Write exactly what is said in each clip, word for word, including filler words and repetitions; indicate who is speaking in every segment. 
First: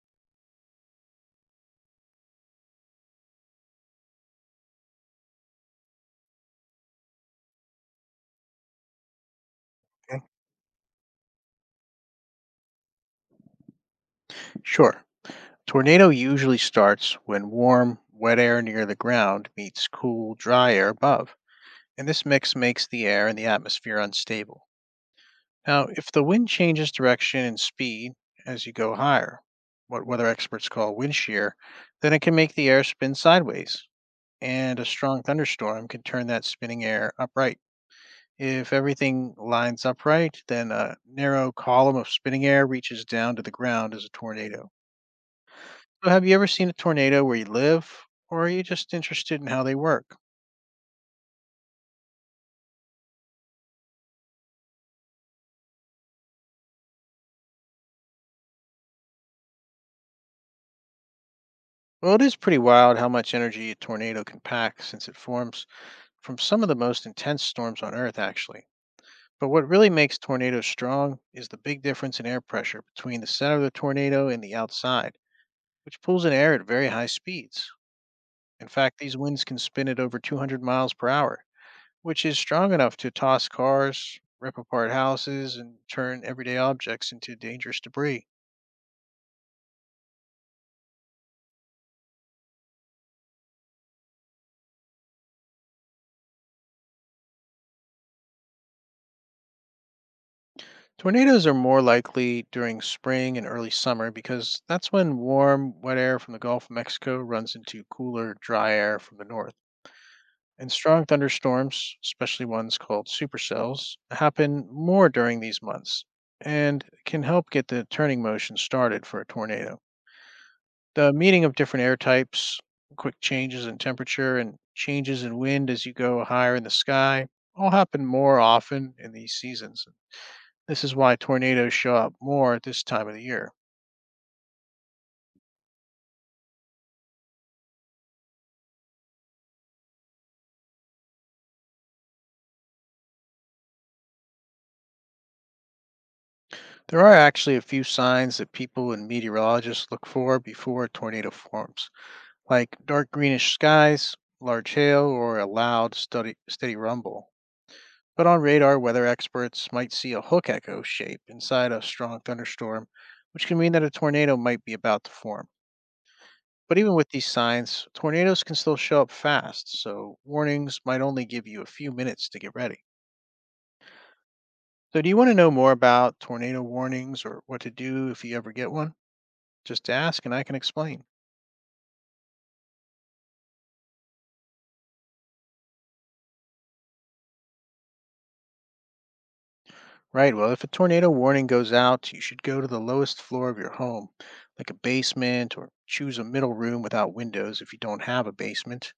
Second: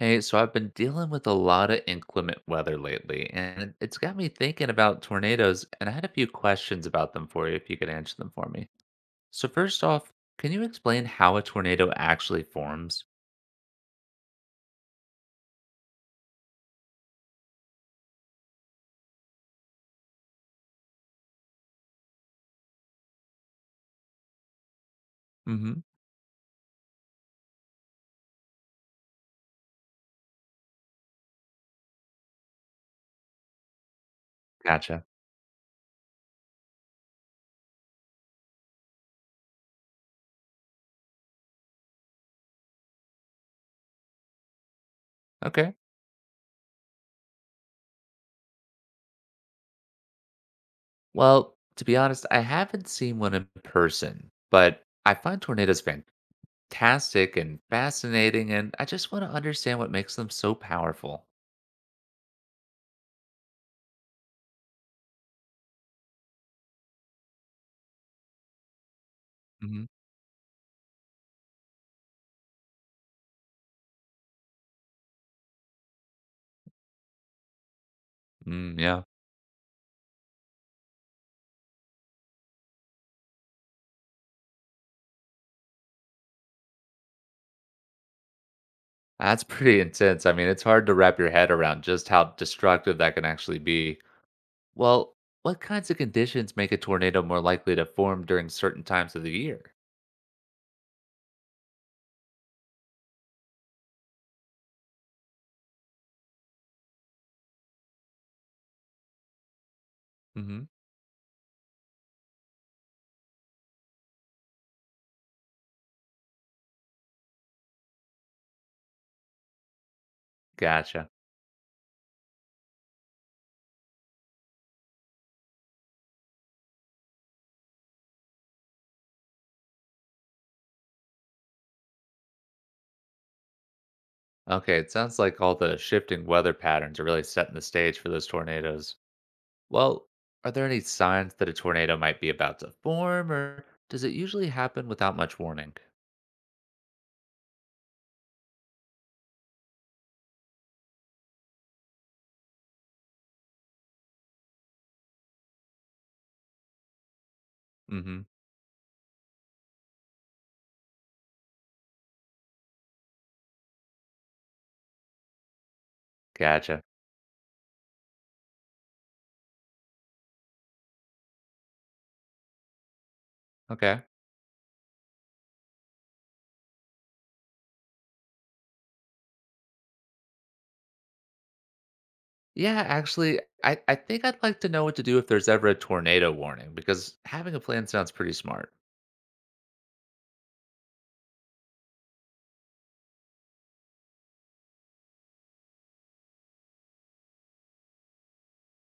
Speaker 1: Hey, so I've been dealing with a lot of inclement weather lately, and it's got me thinking about tornadoes, and I had a few questions about them for you if you could answer them for me. So first off,
Speaker 2: Okay.
Speaker 1: can you explain how a tornado actually forms?
Speaker 2: Sure. Tornado usually starts when warm, wet air near the ground meets cool, dry air above, and this mix makes the air and the atmosphere unstable.
Speaker 1: Mm-hmm.
Speaker 2: Now, if the wind changes direction and speed as you go higher, what weather experts call wind shear, then it can make the air spin sideways, and a
Speaker 1: Gotcha.
Speaker 2: strong thunderstorm can turn that spinning air upright. If everything lines upright, then a narrow column of spinning air reaches down to the ground as a tornado.
Speaker 1: Okay.
Speaker 2: So, have you ever seen a tornado where you live, or are you just interested in how they work?
Speaker 1: Well, to be honest, I haven't seen one in person, but I find tornadoes fantastic and fascinating, and I just want to understand what makes them so powerful.
Speaker 2: Well, it is pretty wild how much energy a tornado can pack since it forms from some of the most intense storms on Earth, actually. But what
Speaker 1: Mm-hmm.
Speaker 2: really makes tornadoes strong is the big difference in air pressure between the center of the tornado and the outside, which pulls in air at very high speeds. In
Speaker 1: Mm,
Speaker 2: fact,
Speaker 1: yeah.
Speaker 2: these winds can spin at over two hundred miles per hour, which is strong enough to toss cars, rip apart houses, and turn everyday objects into dangerous debris.
Speaker 1: That's pretty intense. I mean, it's hard to wrap your head around just how destructive that can actually be. Well, what kinds of conditions make a tornado more likely to form during certain times of the year?
Speaker 2: Tornadoes are more likely during spring and early summer because that's when warm, wet air from the Gulf of Mexico runs into cooler, dry air from the north.
Speaker 1: Hmm.
Speaker 2: And strong thunderstorms, especially ones called supercells, happen more during these months and can help get the turning motion started for a tornado.
Speaker 1: Gotcha.
Speaker 2: The meaning of different air types, quick changes in temperature, and changes in wind as you go higher in the sky all happen more often in these seasons. This is why tornadoes show up more at this time of the year.
Speaker 1: Okay, it sounds like all the shifting weather patterns are really setting the stage for those tornadoes. Well, are there any signs that a tornado might be about to form, or does it usually happen without much warning?
Speaker 2: There are actually a few signs that people and meteorologists look for before a tornado forms, like dark greenish skies, large hail, or a loud, steady, steady rumble.
Speaker 1: Hmm.
Speaker 2: But on radar, weather experts might see a hook echo shape inside a strong thunderstorm, which can mean that a tornado might be about to form. But
Speaker 1: Gotcha.
Speaker 2: even with these signs, tornadoes can still show up fast, so warnings might only give you a few minutes to get ready.
Speaker 1: Okay.
Speaker 2: So, do you want to know more about tornado warnings or what to do if you ever get one? Just ask and I can explain.
Speaker 1: Yeah, actually, I, I think I'd like to know what to do if there's ever a tornado warning because having a plan sounds pretty smart.
Speaker 2: Right. Well, if a tornado warning goes out, you should go to the lowest floor of your home, like a basement, or choose a middle room without windows if you don't have a basement.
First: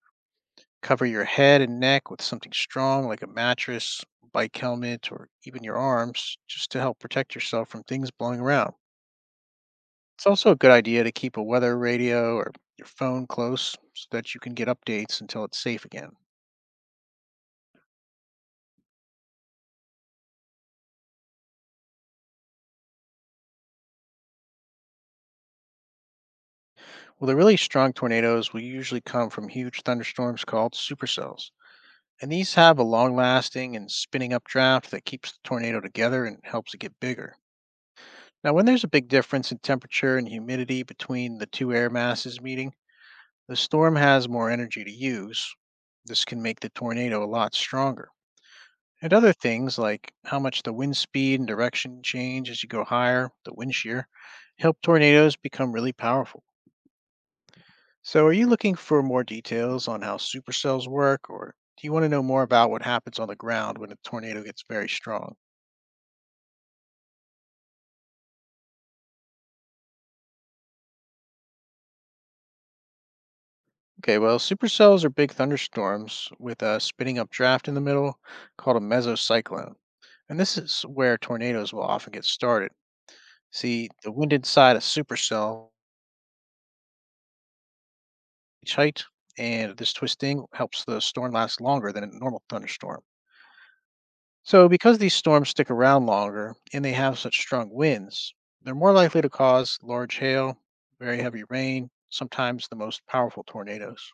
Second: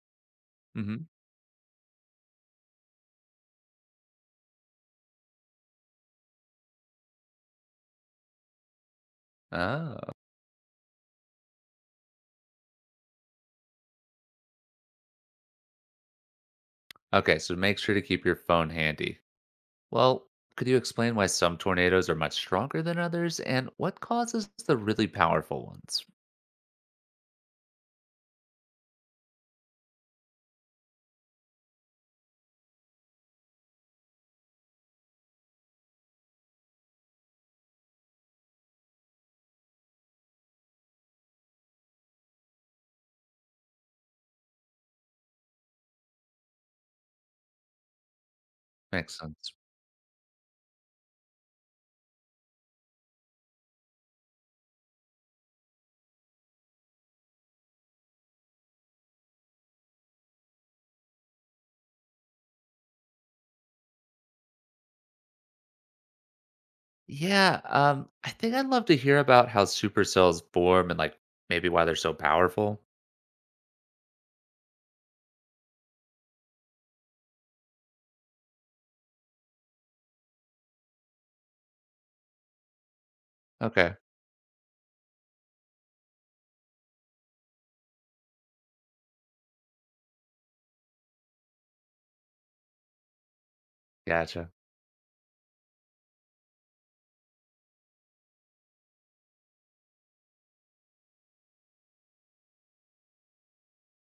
Speaker 2: Cover
Speaker 1: Hmm.
Speaker 2: your head and neck with something strong, like a mattress, bike helmet, or even your arms, just to help protect yourself from things blowing around.
Speaker 1: Oh,
Speaker 2: It's also a good idea to keep a weather radio or your phone close so that you can get updates until it's safe again.
Speaker 1: okay. So make sure to keep your phone handy. Well, could you explain why some tornadoes are much stronger than others and what causes the really powerful ones?
Speaker 2: Well, the really strong tornadoes will usually come from huge thunderstorms called supercells. And these have a long lasting and spinning up draft that keeps the tornado together and helps it get bigger. Now, when there's a big difference in temperature and humidity between the two air masses meeting, the storm has more energy to use. This can make the tornado a lot stronger. And
Speaker 1: Makes
Speaker 2: other
Speaker 1: sense.
Speaker 2: things like how much the wind speed and direction change as you go higher, the wind shear, help tornadoes become really powerful. So, are you looking for more details on how supercells work, or do you want to know more about what happens on the ground when a tornado gets very strong?
Speaker 1: Yeah, um, I think I'd love to hear about how supercells form and like maybe why they're so powerful.
Speaker 2: Okay, well, supercells are big thunderstorms with a spinning up draft in the middle called a mesocyclone. And this is where tornadoes will often get started. See,
Speaker 1: Okay,
Speaker 2: the wind inside a supercell each height, and this twisting helps the storm last longer than a normal thunderstorm.
Speaker 1: gotcha.
Speaker 2: So, because these storms stick around longer and they have such strong winds, they're more likely to cause large hail, very heavy rain, sometimes the most powerful tornadoes.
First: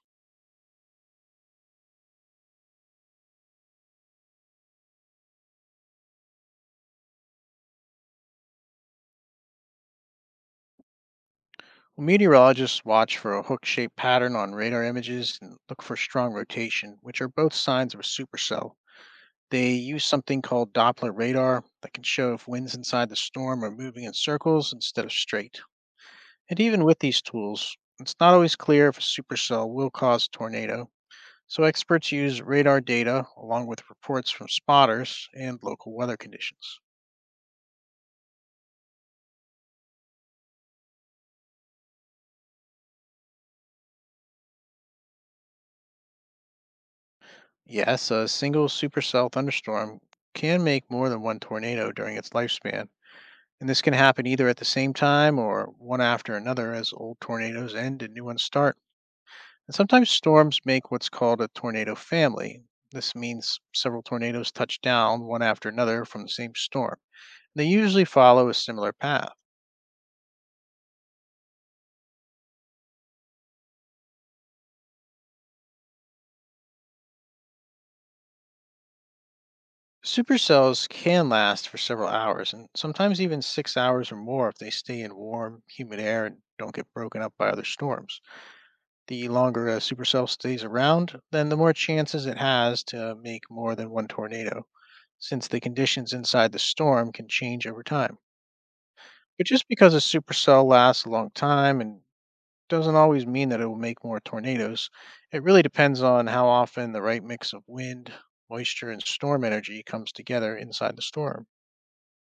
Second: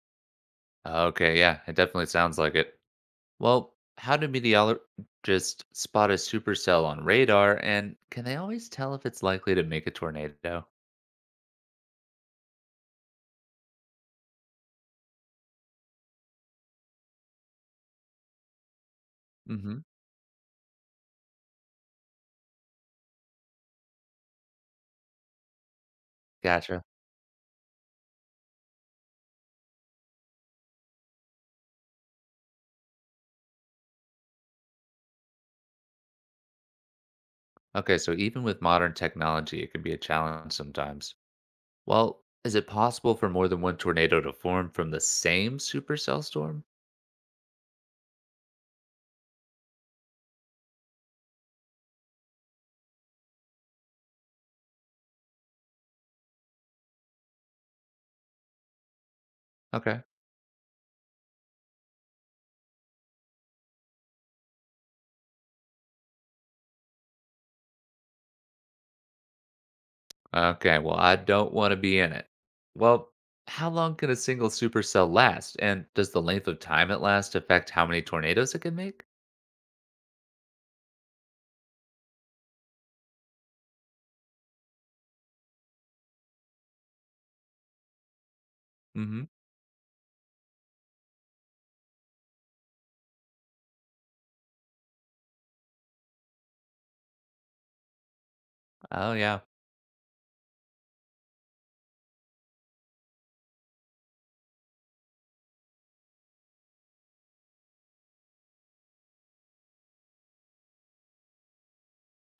Speaker 1: Okay, yeah, it definitely sounds like it. Well, how do meteorologists spot a supercell on radar, and can they always tell if it's likely to make a tornado?
Speaker 2: Well, meteorologists watch for a hook shaped pattern on radar images and look for strong rotation, which are both signs of a supercell. They
Speaker 1: Hmm.
Speaker 2: use something called Doppler radar that can show if winds inside the storm are moving in circles instead of straight. And
Speaker 1: Gotcha.
Speaker 2: even with these tools, it's not always clear if a supercell will cause a tornado, so experts use radar data along with reports from spotters and local weather conditions.
Speaker 1: Okay, so even with modern technology, it can be a challenge sometimes. Well, is it possible for more than one tornado to form from the same supercell storm?
Speaker 2: Yes, a single supercell thunderstorm can make more than one tornado during its lifespan, and this can happen either at the same time or one after another as old tornadoes end and new ones start. And
Speaker 1: Okay.
Speaker 2: sometimes storms make what's called a tornado family. This means several tornadoes touch down one after another from the same storm. They usually follow a similar path.
Speaker 1: Okay, well, I don't want to be in it. Well, how long can a single supercell last? And does the length of time it lasts affect how many tornadoes it can make?
Speaker 2: Supercells can last for several hours and sometimes even six hours or more if they stay in warm, humid air and don't get broken up by other storms.
Speaker 1: Hmm.
Speaker 2: The longer a supercell stays around, then the more chances it has to make more than one tornado, since the conditions inside the storm can change over time.
Speaker 1: Oh, yeah.
Speaker 2: But just because a supercell lasts a long time and doesn't always mean that it will make more tornadoes. It really depends on how often the right mix of wind, moisture, and storm energy comes together inside the storm.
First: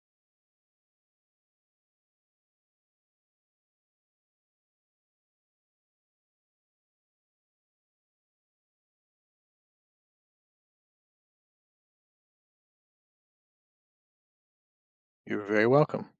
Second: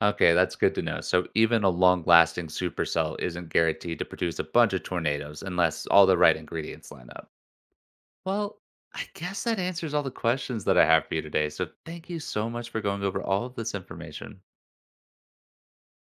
Speaker 1: Okay, that's good to know. So even a long-lasting supercell isn't guaranteed to produce a bunch of tornadoes unless all the right ingredients line up. Well, I guess that answers all the questions that I have for you today. So thank you so much for going over all of this information.
Speaker 2: You're very welcome.